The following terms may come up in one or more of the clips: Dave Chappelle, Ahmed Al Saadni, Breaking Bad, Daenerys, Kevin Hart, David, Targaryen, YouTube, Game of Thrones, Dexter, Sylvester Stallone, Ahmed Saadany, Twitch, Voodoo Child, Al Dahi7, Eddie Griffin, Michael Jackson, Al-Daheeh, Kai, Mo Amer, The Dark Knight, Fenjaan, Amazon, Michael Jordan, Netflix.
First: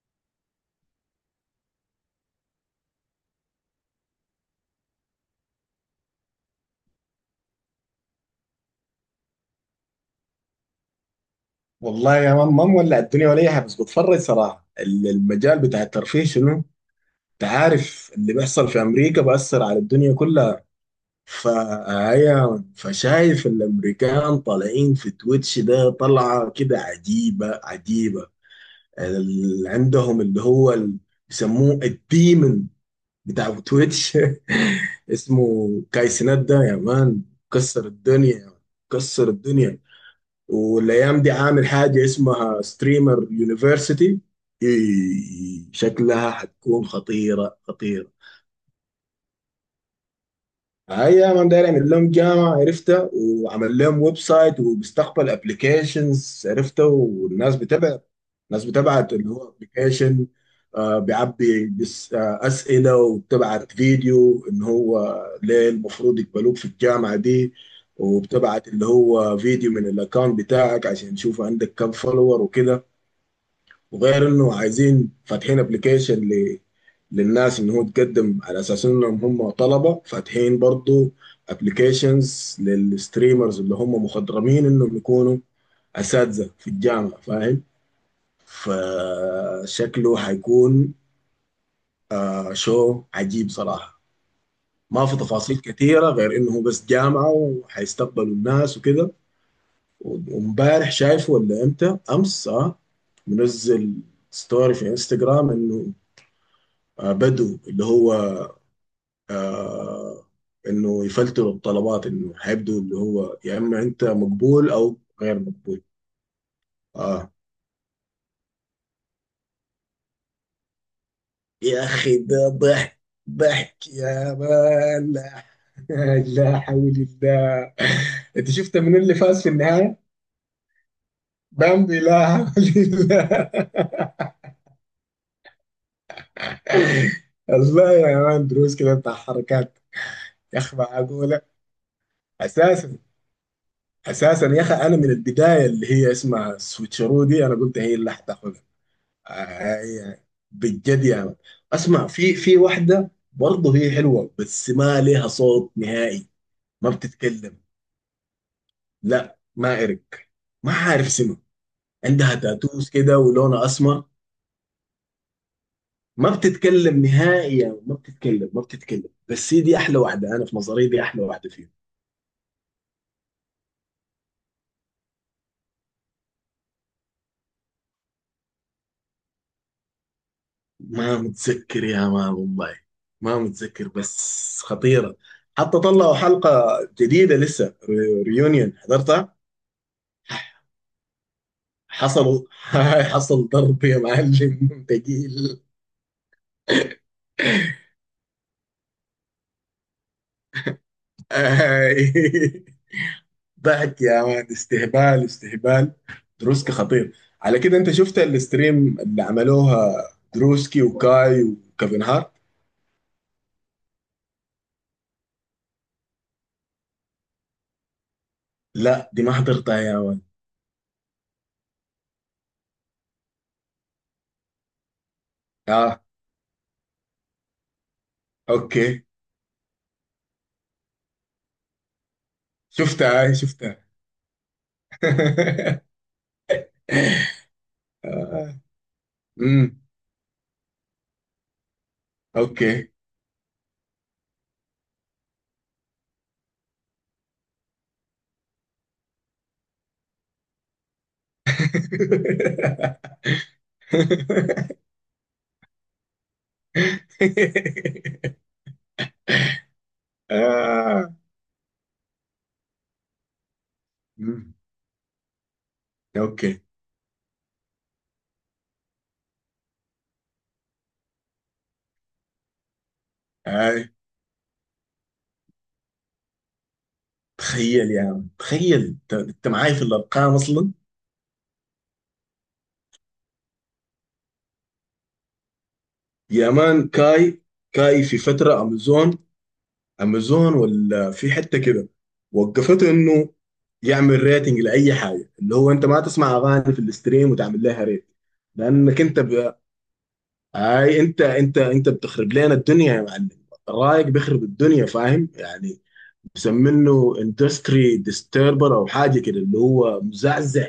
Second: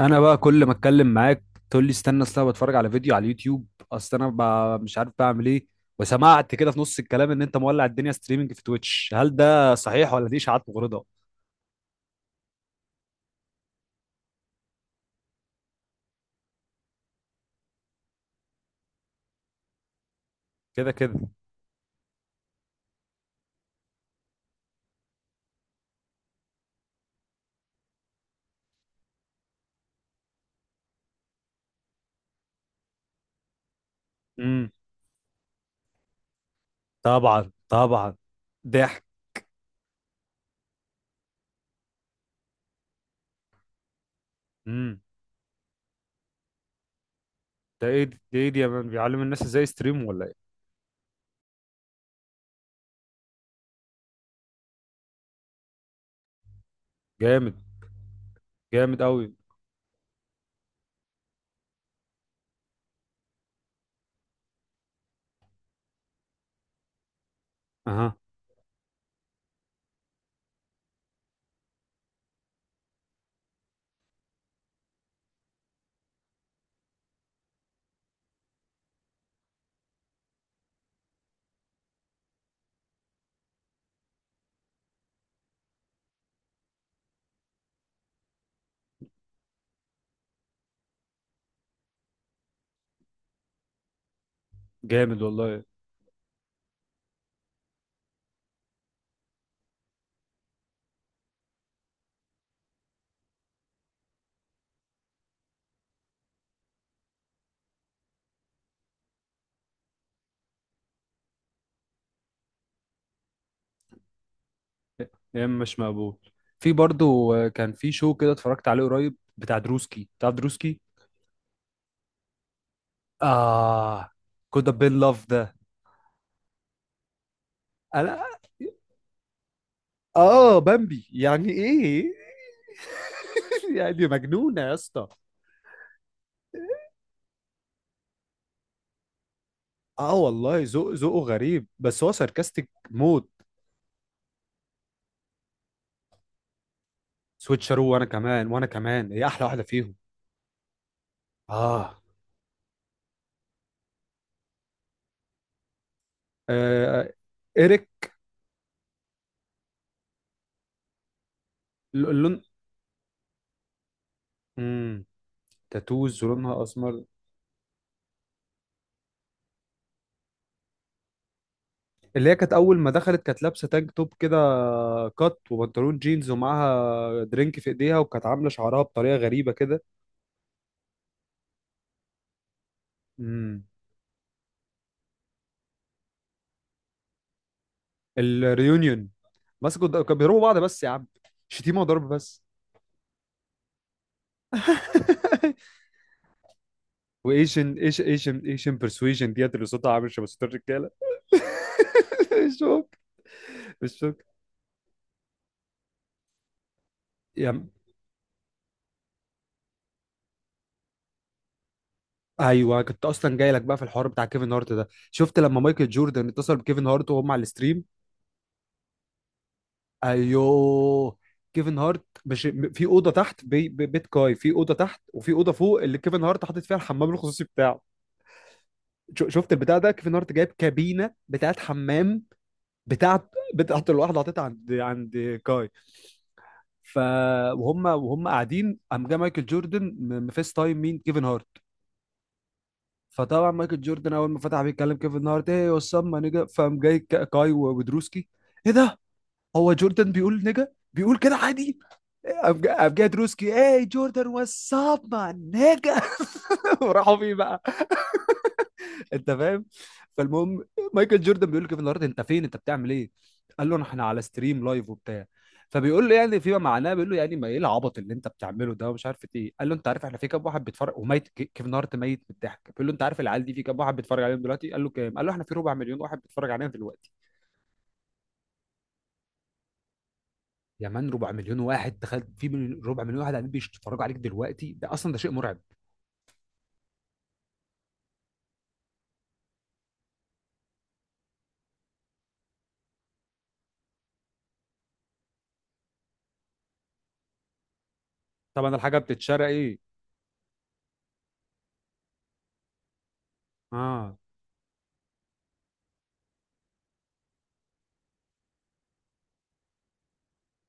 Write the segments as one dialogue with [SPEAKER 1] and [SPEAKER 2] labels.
[SPEAKER 1] انا بقى كل ما اتكلم معاك تقول لي استنى. اصل انا بتفرج على فيديو على اليوتيوب. اصل انا مش عارف بعمل ايه. وسمعت كده في نص الكلام ان انت مولع الدنيا ستريمنج في تويتش، هل ده صحيح ولا دي اشاعات مغرضه؟
[SPEAKER 2] والله يا مان ما مولع الدنيا ولا اي حاجه، بس بتفرج صراحه. المجال بتاع الترفيه شنو؟ انت عارف اللي بيحصل في امريكا بأثر على الدنيا كلها.
[SPEAKER 1] كده كده.
[SPEAKER 2] فهي فشايف الامريكان طالعين في تويتش، ده طلعه كده عجيبه عجيبه. اللي عندهم اللي هو بيسموه الديمن بتاع تويتش.
[SPEAKER 1] امم.
[SPEAKER 2] اسمه كايسنات ده يا مان،
[SPEAKER 1] طبعا
[SPEAKER 2] كسر
[SPEAKER 1] طبعا.
[SPEAKER 2] الدنيا،
[SPEAKER 1] ضحك.
[SPEAKER 2] كسر الدنيا. والايام دي عامل حاجه اسمها ستريمر يونيفرسيتي،
[SPEAKER 1] امم.
[SPEAKER 2] شكلها حتكون خطيره خطيره.
[SPEAKER 1] ده ايه دي يا مان، بيعلم الناس ازاي يستريم ولا ايه؟
[SPEAKER 2] هاي انا داير اعمل لهم جامعه، عرفتها، وعمل لهم ويب سايت وبيستقبل ابلكيشنز، عرفتها،
[SPEAKER 1] جامد.
[SPEAKER 2] والناس بتبعت. الناس
[SPEAKER 1] جامد
[SPEAKER 2] بتبعت اللي
[SPEAKER 1] قوي.
[SPEAKER 2] هو ابلكيشن، بيعبي بس اسئله، وبتبعت فيديو ان هو ليه المفروض يقبلوك في الجامعه دي.
[SPEAKER 1] اها.
[SPEAKER 2] وبتبعت اللي هو فيديو من الاكونت بتاعك عشان يشوف عندك كم فولور وكده. وغير انه عايزين فاتحين ابلكيشن للناس ان هو تقدم على اساس انهم هم طلبه، فاتحين برضو ابلكيشنز للستريمرز اللي هم مخضرمين انهم يكونوا اساتذه في الجامعه، فاهم. فشكله حيكون، شو عجيب صراحه. ما في
[SPEAKER 1] جامد
[SPEAKER 2] تفاصيل
[SPEAKER 1] والله.
[SPEAKER 2] كثيره، غير انه هو بس جامعه وحيستقبلوا الناس وكده. وامبارح شايفه، ولا امتى، امس، اه، منزل ستوري في انستغرام انه بدو اللي هو، آه، انه يفلتروا الطلبات، انه هيبدو اللي هو يا اما انت مقبول او غير
[SPEAKER 1] يا اما مش
[SPEAKER 2] مقبول.
[SPEAKER 1] مقبول. في
[SPEAKER 2] اه،
[SPEAKER 1] برضو، كان في شو كده اتفرجت عليه قريب، بتاع دروسكي بتاع دروسكي.
[SPEAKER 2] يا اخي ده ضحك، ضحك
[SPEAKER 1] اه.
[SPEAKER 2] يا
[SPEAKER 1] كود بين
[SPEAKER 2] مان،
[SPEAKER 1] لاف
[SPEAKER 2] لا.
[SPEAKER 1] ده.
[SPEAKER 2] لا حول الله.
[SPEAKER 1] انا.
[SPEAKER 2] انت شفت من اللي فاز في النهايه؟
[SPEAKER 1] اه بامبي، يعني
[SPEAKER 2] بامبي،
[SPEAKER 1] ايه.
[SPEAKER 2] لا حول الله.
[SPEAKER 1] يعني مجنونة يا اسطى.
[SPEAKER 2] الله يا مان، دروس كده بتاع حركات.
[SPEAKER 1] اه
[SPEAKER 2] يا
[SPEAKER 1] والله،
[SPEAKER 2] اخي
[SPEAKER 1] ذوقه
[SPEAKER 2] معقوله.
[SPEAKER 1] غريب، بس هو ساركاستيك
[SPEAKER 2] اساسا،
[SPEAKER 1] موت.
[SPEAKER 2] اساسا يا اخي، انا من البدايه اللي هي اسمها سويتشرو دي انا قلت
[SPEAKER 1] سويتشارو،
[SPEAKER 2] هي
[SPEAKER 1] وانا
[SPEAKER 2] اللي
[SPEAKER 1] كمان
[SPEAKER 2] هتاخذها.
[SPEAKER 1] وانا كمان هي احلى واحدة فيهم.
[SPEAKER 2] هي بجد يعني.
[SPEAKER 1] اه،
[SPEAKER 2] اسمع، في واحده برضه هي حلوه بس ما لها صوت نهائي، ما
[SPEAKER 1] آه.
[SPEAKER 2] بتتكلم.
[SPEAKER 1] ايريك.
[SPEAKER 2] لا، ما ارك، ما عارف اسمها.
[SPEAKER 1] اللون.
[SPEAKER 2] عندها تاتوز كده ولونها اسمر.
[SPEAKER 1] امم. تاتوز
[SPEAKER 2] ما
[SPEAKER 1] ولونها اسمر.
[SPEAKER 2] بتتكلم نهائي، يعني ما بتتكلم، ما بتتكلم، بس هي دي احلى واحده، انا في نظري دي احلى واحده فيهم.
[SPEAKER 1] اللي هي كانت اول ما دخلت كانت لابسه تانك توب كده، كات وبنطلون جينز ومعاها درينك في ايديها، وكانت عامله شعرها بطريقه غريبه كده.
[SPEAKER 2] ما متذكر يا مان والله، ما
[SPEAKER 1] امم.
[SPEAKER 2] متذكر، بس خطيرة. حتى طلعوا حلقة جديدة لسه. ريونيون
[SPEAKER 1] الريونيون.
[SPEAKER 2] حضرتها.
[SPEAKER 1] كانوا بيضربوا بعض بس يا عم، شتيمه وضرب بس.
[SPEAKER 2] حصلوا. حصل ضرب يا معلم، ثقيل.
[SPEAKER 1] وايشن ايش ايشن ايشن برسويجن ديت، اللي صوتها عامل شبه صوت الرجاله.
[SPEAKER 2] آي.
[SPEAKER 1] الشوك.
[SPEAKER 2] ضحك
[SPEAKER 1] الشوك.
[SPEAKER 2] يا مان، استهبال، استهبال. دروسكي خطير.
[SPEAKER 1] يا
[SPEAKER 2] على
[SPEAKER 1] م-
[SPEAKER 2] كده انت شفت الستريم اللي عملوها دروسكي وكاي وكيفن هارت؟
[SPEAKER 1] ايوه، كنت اصلا جاي لك بقى في الحوار بتاع كيفن هارت ده، شفت لما مايكل جوردن اتصل بكيفن هارت وهم على الستريم؟
[SPEAKER 2] لا، دي ما حضرتها يا مان.
[SPEAKER 1] ايوه. كيفن هارت مش م- في اوضه تحت، بيت كاي في اوضه تحت، وفي اوضه فوق اللي
[SPEAKER 2] اه،
[SPEAKER 1] كيفن هارت حاطط فيها الحمام الخصوصي بتاعه.
[SPEAKER 2] اوكي.
[SPEAKER 1] شفت البتاع ده، كيفن هارت جايب كابينه بتاعت حمام،
[SPEAKER 2] شفتها،
[SPEAKER 1] بتاعت
[SPEAKER 2] هاي شفتها.
[SPEAKER 1] بتاعت الواحده حاططها عند كاي. ف وهم
[SPEAKER 2] آه.
[SPEAKER 1] قاعدين، قام جه مايكل
[SPEAKER 2] امم.
[SPEAKER 1] جوردن مفيس تايم مين، كيفن هارت.
[SPEAKER 2] اوكي.
[SPEAKER 1] فطبعا مايكل جوردن اول ما فتح بيتكلم كيفن هارت، ايه وسام، ما نجا، فقام جاي كاي ودروسكي، ايه ده، هو جوردن بيقول نجا، بيقول كده عادي. قام جاي دروسكي، ايه جوردن، واتساب ما نجا، وراحوا فيه بقى. انت فاهم. فالمهم،
[SPEAKER 2] آه.
[SPEAKER 1] مايكل جوردن بيقول له كيفن هارت انت فين، انت بتعمل ايه، قال له احنا على
[SPEAKER 2] مم.
[SPEAKER 1] ستريم لايف وبتاع. فبيقول له، يعني فيما
[SPEAKER 2] اوكي.
[SPEAKER 1] معناه بيقول له، يعني ما ايه العبط اللي انت بتعمله ده ومش عارف ايه، قال له انت عارف احنا في كام واحد بيتفرج، وميت كيفن هارت ميت من الضحك، بيقول له انت عارف العيال دي في كام
[SPEAKER 2] آه.
[SPEAKER 1] واحد بيتفرج عليهم دلوقتي، قال له كام، قال له احنا في ربع مليون واحد بيتفرج علينا دلوقتي.
[SPEAKER 2] تخيل يا عم، تخيل انت معاي في الارقام اصلا.
[SPEAKER 1] يا مان ربع مليون واحد، دخلت ربع مليون واحد قاعدين بيتفرجوا عليك دلوقتي، ده اصلا ده شيء مرعب.
[SPEAKER 2] يا مان كاي، كاي في فتره امازون، امازون ولا في حته كده، وقفته انه يعمل ريتنج لاي حاجه. اللي هو انت ما تسمع اغاني في الاستريم وتعمل لها ريت.
[SPEAKER 1] طبعا الحاجه
[SPEAKER 2] لانك انت،
[SPEAKER 1] بتتشرق ايه.
[SPEAKER 2] اي انت بتخرب لنا الدنيا يا معلم. الرايق
[SPEAKER 1] اه.
[SPEAKER 2] بيخرب الدنيا، فاهم يعني. مسمينه اندستري ديستربر او حاجه كده، اللي هو مزعزع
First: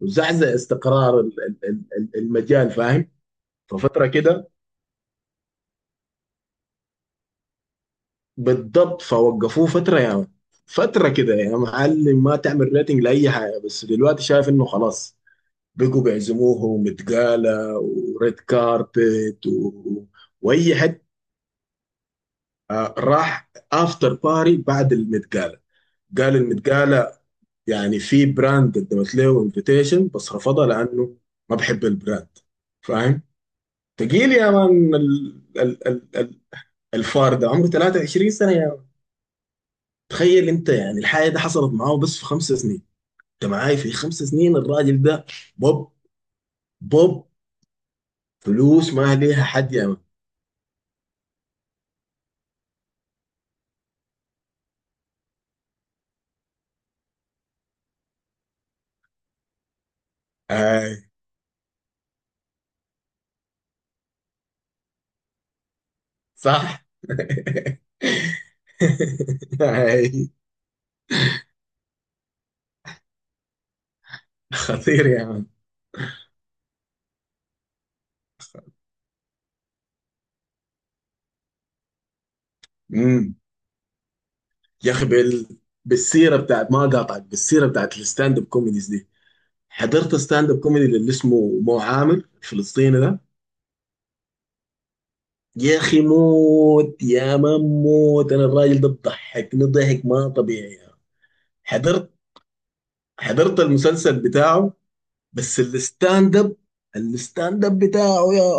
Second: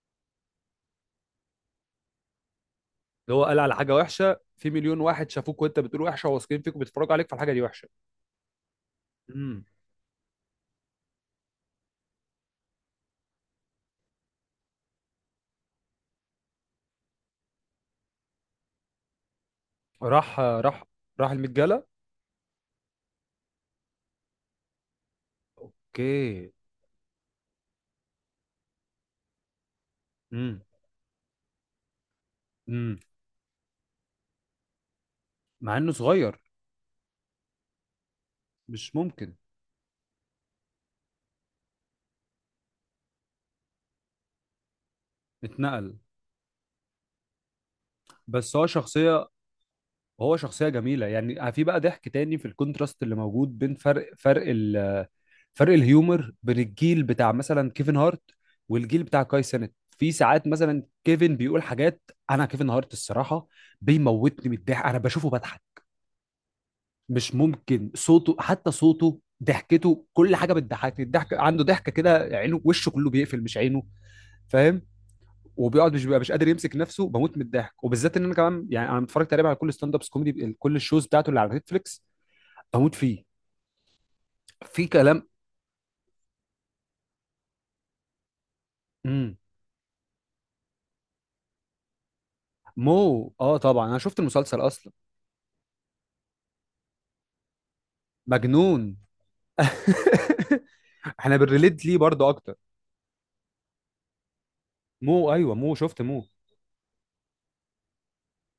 [SPEAKER 2] مزعزع استقرار المجال، فاهم.
[SPEAKER 1] اللي هو قال على حاجه
[SPEAKER 2] ففتره
[SPEAKER 1] وحشه
[SPEAKER 2] كده
[SPEAKER 1] في مليون واحد شافوك وانت بتقول وحشه، وواثقين فيك وبيتفرجوا عليك، فالحاجه دي وحشه.
[SPEAKER 2] بالضبط،
[SPEAKER 1] امم.
[SPEAKER 2] فوقفوه فتره يا يعني، فتره كده يا معلم، ما تعمل ريتنج لاي حاجه، بس دلوقتي شايف انه خلاص بقوا بيعزموه، ومتقاله، وريد كاربت
[SPEAKER 1] راح
[SPEAKER 2] واي
[SPEAKER 1] راح.
[SPEAKER 2] حته.
[SPEAKER 1] راح المتجله.
[SPEAKER 2] راح افتر باري بعد المتقالة. قال
[SPEAKER 1] اوكي.
[SPEAKER 2] المتقالة، يعني في براند قدمت له انفيتيشن بس
[SPEAKER 1] امم.
[SPEAKER 2] رفضها لانه ما بحب البراند،
[SPEAKER 1] امم.
[SPEAKER 2] فاهم. تقيل يا مان. ال
[SPEAKER 1] مع
[SPEAKER 2] ال
[SPEAKER 1] انه
[SPEAKER 2] ال
[SPEAKER 1] صغير.
[SPEAKER 2] ال الفار ده عمره 23 سنة يا مان.
[SPEAKER 1] مش ممكن.
[SPEAKER 2] تخيل انت يعني، الحاجة دي حصلت معاه بس في 5 سنين، انت معاي، في 5 سنين الراجل ده بوب،
[SPEAKER 1] اتنقل.
[SPEAKER 2] بوب،
[SPEAKER 1] بس هو
[SPEAKER 2] فلوس ما
[SPEAKER 1] شخصية.
[SPEAKER 2] ليها حد يا مان.
[SPEAKER 1] هو شخصية جميلة، يعني في بقى ضحك تاني في الكونتراست اللي موجود بين فرق الهيومر بين الجيل بتاع مثلا كيفن هارت والجيل بتاع كاي سينت. في ساعات مثلا
[SPEAKER 2] آي.
[SPEAKER 1] كيفن بيقول حاجات. انا كيفن هارت، الصراحة بيموتني من الضحك، انا بشوفه بضحك
[SPEAKER 2] صح.
[SPEAKER 1] مش ممكن. صوته، حتى صوته، ضحكته،
[SPEAKER 2] آي.
[SPEAKER 1] كل حاجه بتضحكني، الضحك عنده، ضحكه كده، عينه وشه كله بيقفل، مش عينه، فاهم.
[SPEAKER 2] خطير يا مان.
[SPEAKER 1] وبيقعد مش بيبقى مش قادر يمسك نفسه، بموت من الضحك، وبالذات ان انا كمان يعني انا متفرج تقريبا على كل ستاند ابس كوميدي، كل الشوز بتاعته اللي على نتفليكس بموت فيه.
[SPEAKER 2] مم.
[SPEAKER 1] في
[SPEAKER 2] يا اخي
[SPEAKER 1] كلام.
[SPEAKER 2] بالسيره بتاعت، ما قاطعك، بالسيره بتاعت الستاند اب كوميديز دي،
[SPEAKER 1] امم.
[SPEAKER 2] حضرت ستاند اب كوميدي اللي اسمه مو عامر الفلسطيني ده.
[SPEAKER 1] مو، اه طبعا انا شفت المسلسل اصلا.
[SPEAKER 2] يا اخي موت، يا ما موت، انا الراجل ده
[SPEAKER 1] مجنون.
[SPEAKER 2] بضحكني ضحك ما طبيعي يا.
[SPEAKER 1] احنا بنريليت ليه
[SPEAKER 2] حضرت
[SPEAKER 1] برضه اكتر.
[SPEAKER 2] حضرت المسلسل بتاعه.
[SPEAKER 1] مو ايوه،
[SPEAKER 2] بس
[SPEAKER 1] مو شفت مو.
[SPEAKER 2] الستاند اب، بتاعه يا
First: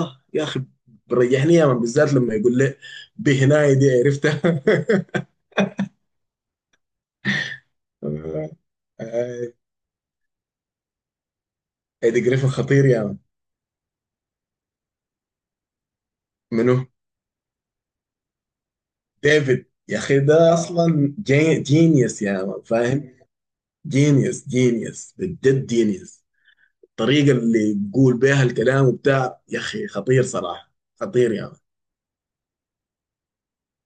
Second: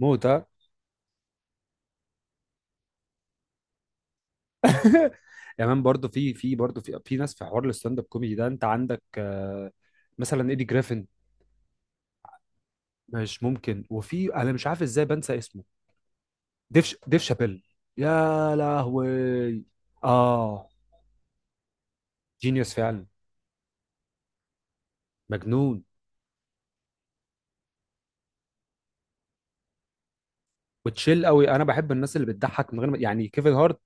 [SPEAKER 1] مو ده.
[SPEAKER 2] يا اخي، بريحني يا من، بالذات لما يقول لي بهناي دي، عرفتها.
[SPEAKER 1] يعني برضه في برضه في ناس، في حوار الستاند اب كوميدي ده انت عندك،
[SPEAKER 2] آه،
[SPEAKER 1] مثلا ايدي جريفن.
[SPEAKER 2] ايدي جريفن خطير يا من.
[SPEAKER 1] مش ممكن. وفي انا مش عارف ازاي بنسى اسمه.
[SPEAKER 2] منو.
[SPEAKER 1] ديف شابيل. يا لهوي.
[SPEAKER 2] ديفيد، يا اخي ده
[SPEAKER 1] اه.
[SPEAKER 2] اصلا جينيوس يا مان،
[SPEAKER 1] جينيوس فعلا.
[SPEAKER 2] فاهم. جينيوس، جينيوس، بجد
[SPEAKER 1] مجنون.
[SPEAKER 2] جينيوس. الطريقه اللي بيقول بيها الكلام وبتاع، يا اخي خطير صراحه.
[SPEAKER 1] وتشيل
[SPEAKER 2] خطير يا
[SPEAKER 1] قوي.
[SPEAKER 2] مان.
[SPEAKER 1] انا بحب الناس اللي بتضحك من غير ما، يعني كيفن هارت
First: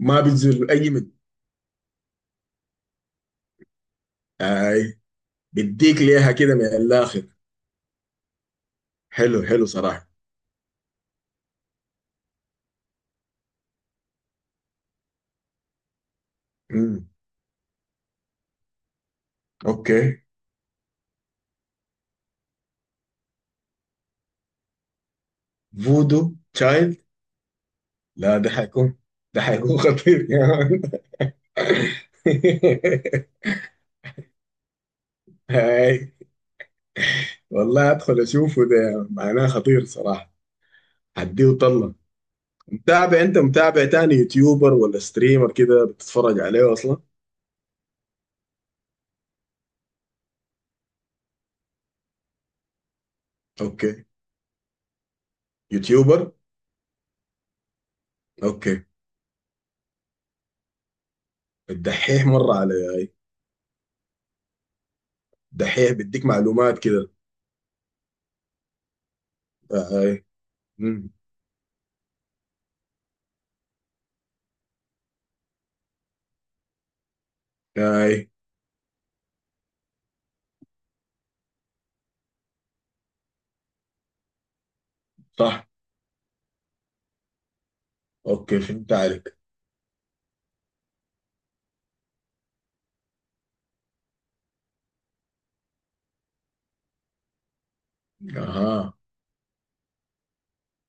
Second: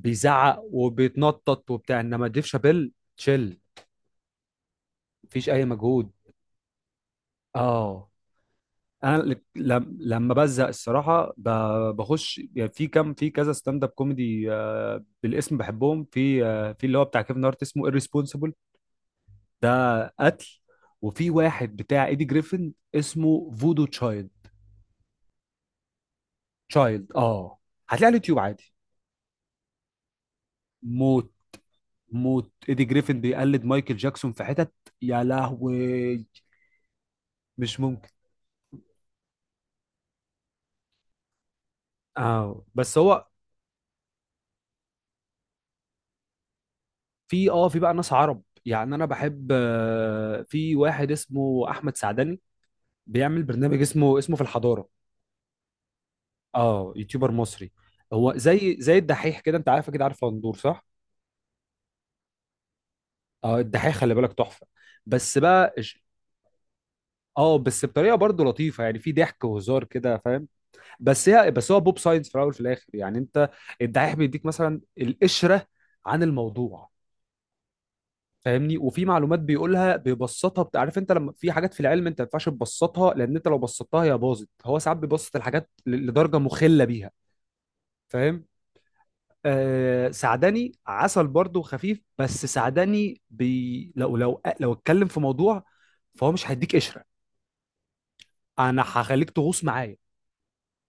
[SPEAKER 2] ما بيتزل اي من،
[SPEAKER 1] وبيتنطط وبتاع، انما ديف شابيل تشيل،
[SPEAKER 2] اي،
[SPEAKER 1] مفيش اي
[SPEAKER 2] بديك
[SPEAKER 1] مجهود.
[SPEAKER 2] ليها كده من الاخر.
[SPEAKER 1] اه. انا
[SPEAKER 2] حلو، حلو صراحه.
[SPEAKER 1] لما بزهق الصراحه بخش يعني في كم، في كذا ستاند اب كوميدي بالاسم بحبهم، في في اللي هو
[SPEAKER 2] امم.
[SPEAKER 1] بتاع كيفن هارت اسمه irresponsible، ده
[SPEAKER 2] اوكي.
[SPEAKER 1] قتل. وفي واحد بتاع ايدي جريفن اسمه فودو تشايلد،
[SPEAKER 2] فودو تشايلد.
[SPEAKER 1] تشايلد اه، هتلاقيه على اليوتيوب
[SPEAKER 2] لا،
[SPEAKER 1] عادي.
[SPEAKER 2] ده حيكون خطير يا مان.
[SPEAKER 1] موت موت. ايدي جريفن بيقلد مايكل جاكسون في حتت. يا
[SPEAKER 2] هاي،
[SPEAKER 1] لهوي. مش
[SPEAKER 2] والله
[SPEAKER 1] ممكن.
[SPEAKER 2] ادخل اشوفه، ده معناه خطير صراحه، هديه طله.
[SPEAKER 1] اه بس
[SPEAKER 2] متابع
[SPEAKER 1] هو.
[SPEAKER 2] انت، متابع تاني يوتيوبر ولا ستريمر كده بتتفرج عليه اصلا؟
[SPEAKER 1] في بقى ناس عرب، يعني انا بحب، في واحد اسمه احمد سعدني، بيعمل برنامج
[SPEAKER 2] اوكي.
[SPEAKER 1] اسمه في الحضاره.
[SPEAKER 2] يوتيوبر.
[SPEAKER 1] اه، يوتيوبر مصري. هو زي
[SPEAKER 2] اوكي.
[SPEAKER 1] زي الدحيح كده، انت عارف، اكيد عارف غندور صح.
[SPEAKER 2] الدحيح، مره علي، اي.
[SPEAKER 1] اه، الدحيح خلي بالك تحفه. بس بقى
[SPEAKER 2] الدحيح
[SPEAKER 1] إش-
[SPEAKER 2] بيديك معلومات كده.
[SPEAKER 1] اه بس بطريقه برضه لطيفه، يعني في ضحك وهزار كده،
[SPEAKER 2] اي.
[SPEAKER 1] فاهم.
[SPEAKER 2] مم.
[SPEAKER 1] بس هو بوب ساينس في الاول وفي الاخر، يعني انت، الدحيح بيديك مثلا القشره عن الموضوع،
[SPEAKER 2] اي.
[SPEAKER 1] فاهمني، وفي معلومات بيقولها بيبسطها، عارف انت لما في حاجات في العلم انت ما ينفعش تبسطها، لان انت لو بسطتها هي باظت، هو ساعات بيبسط
[SPEAKER 2] صح.
[SPEAKER 1] الحاجات لدرجه مخله بيها. فاهم.
[SPEAKER 2] اوكي، فهمت عليك.
[SPEAKER 1] آه سعدني عسل برضه خفيف، بس سعدني بي، لو اتكلم في موضوع فهو مش هيديك قشره، انا
[SPEAKER 2] اها.
[SPEAKER 1] هخليك تغوص معايا.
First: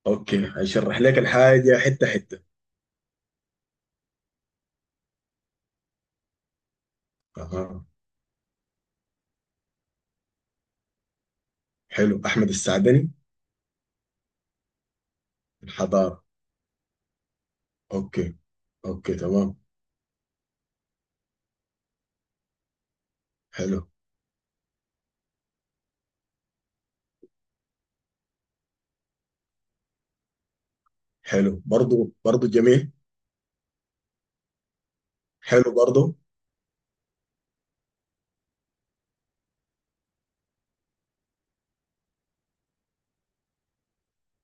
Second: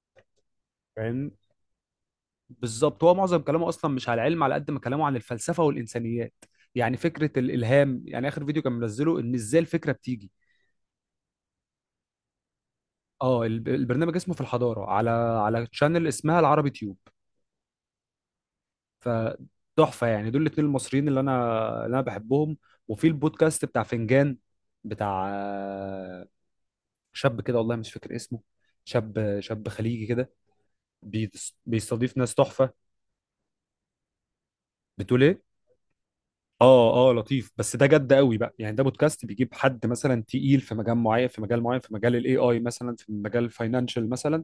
[SPEAKER 2] اوكي، هشرح لك
[SPEAKER 1] فاهم.
[SPEAKER 2] الحاجه حته حته.
[SPEAKER 1] بالظبط، هو معظم كلامه اصلا مش على العلم على قد ما كلامه عن الفلسفه والانسانيات، يعني فكره
[SPEAKER 2] اها.
[SPEAKER 1] الالهام، يعني اخر فيديو كان منزله ان ازاي الفكره بتيجي.
[SPEAKER 2] حلو احمد السعدني.
[SPEAKER 1] اه، البرنامج اسمه في الحضاره، على تشانل
[SPEAKER 2] الحضاره.
[SPEAKER 1] اسمها العربي تيوب.
[SPEAKER 2] اوكي، اوكي تمام.
[SPEAKER 1] فتحفه يعني، دول الاتنين المصريين اللي انا بحبهم. وفي البودكاست
[SPEAKER 2] حلو.
[SPEAKER 1] بتاع فنجان، بتاع شاب كده والله مش فاكر اسمه، شاب شاب خليجي كده،
[SPEAKER 2] حلو برضو،
[SPEAKER 1] بيستضيف ناس
[SPEAKER 2] برضو
[SPEAKER 1] تحفه.
[SPEAKER 2] جميل.
[SPEAKER 1] بتقول ايه.
[SPEAKER 2] حلو برضو.
[SPEAKER 1] اه اه، لطيف بس ده جد قوي بقى، يعني ده بودكاست بيجيب حد مثلا تقيل في مجال معين، في مجال الاي اي مثلا، في مجال الفاينانشال مثلا،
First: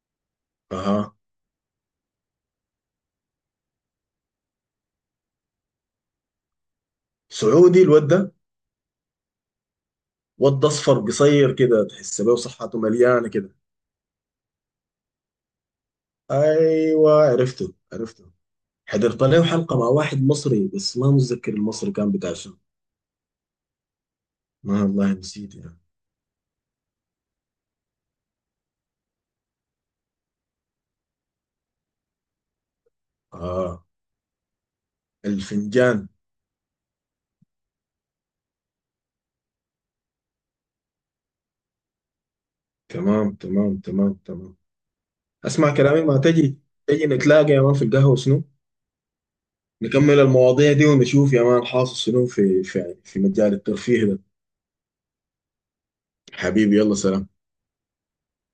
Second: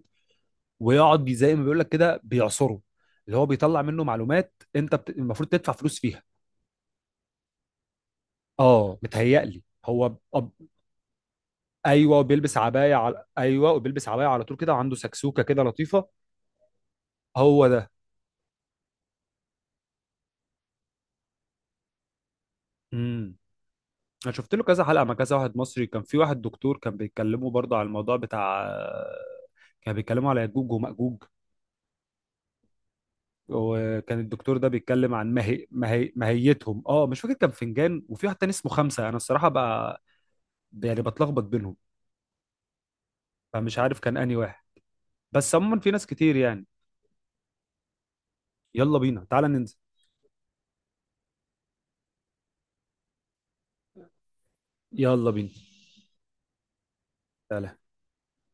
[SPEAKER 2] اها،
[SPEAKER 1] ويقعد زي ما بيقول لك كده بيعصره. اللي هو بيطلع منه معلومات انت المفروض تدفع فلوس فيها.
[SPEAKER 2] سعودي الواد ده.
[SPEAKER 1] اه متهيألي هو
[SPEAKER 2] واد اصفر قصير كده تحس بيه، وصحته مليانه كده.
[SPEAKER 1] ايوه وبيلبس عبايه على طول كده، وعنده سكسوكه كده لطيفه.
[SPEAKER 2] ايوه
[SPEAKER 1] هو
[SPEAKER 2] عرفته،
[SPEAKER 1] ده.
[SPEAKER 2] عرفته. حضرت له حلقه مع واحد مصري، بس ما متذكر المصري كان بتاع شنو.
[SPEAKER 1] امم. انا شفت له
[SPEAKER 2] ما
[SPEAKER 1] كذا حلقه
[SPEAKER 2] والله
[SPEAKER 1] مع كذا
[SPEAKER 2] نسيت
[SPEAKER 1] واحد
[SPEAKER 2] يعني.
[SPEAKER 1] مصري، كان في واحد دكتور، كان بيتكلموا برضه على الموضوع بتاع، كان بيتكلموا على ياجوج وماجوج،
[SPEAKER 2] اه
[SPEAKER 1] وكان الدكتور ده بيتكلم عن
[SPEAKER 2] الفنجان.
[SPEAKER 1] ماهيتهم. اه مش فاكر كان فنجان، وفي واحد تاني اسمه خمسه، انا الصراحه بقى يعني بتلخبط بينهم.
[SPEAKER 2] تمام تمام
[SPEAKER 1] فمش عارف
[SPEAKER 2] تمام
[SPEAKER 1] كان انهي
[SPEAKER 2] تمام.
[SPEAKER 1] واحد، بس
[SPEAKER 2] اسمع
[SPEAKER 1] عموما في
[SPEAKER 2] كلامي،
[SPEAKER 1] ناس
[SPEAKER 2] ما
[SPEAKER 1] كتير
[SPEAKER 2] تجي،
[SPEAKER 1] يعني.
[SPEAKER 2] تجي نتلاقى يا مان في القهوه شنو،
[SPEAKER 1] يلا بينا، تعالى ننزل.
[SPEAKER 2] نكمل المواضيع دي ونشوف يا مان حاصل شنو في مجال الترفيه ده.
[SPEAKER 1] يلا بينا،
[SPEAKER 2] حبيبي، يلا، سلام.
[SPEAKER 1] تعالى.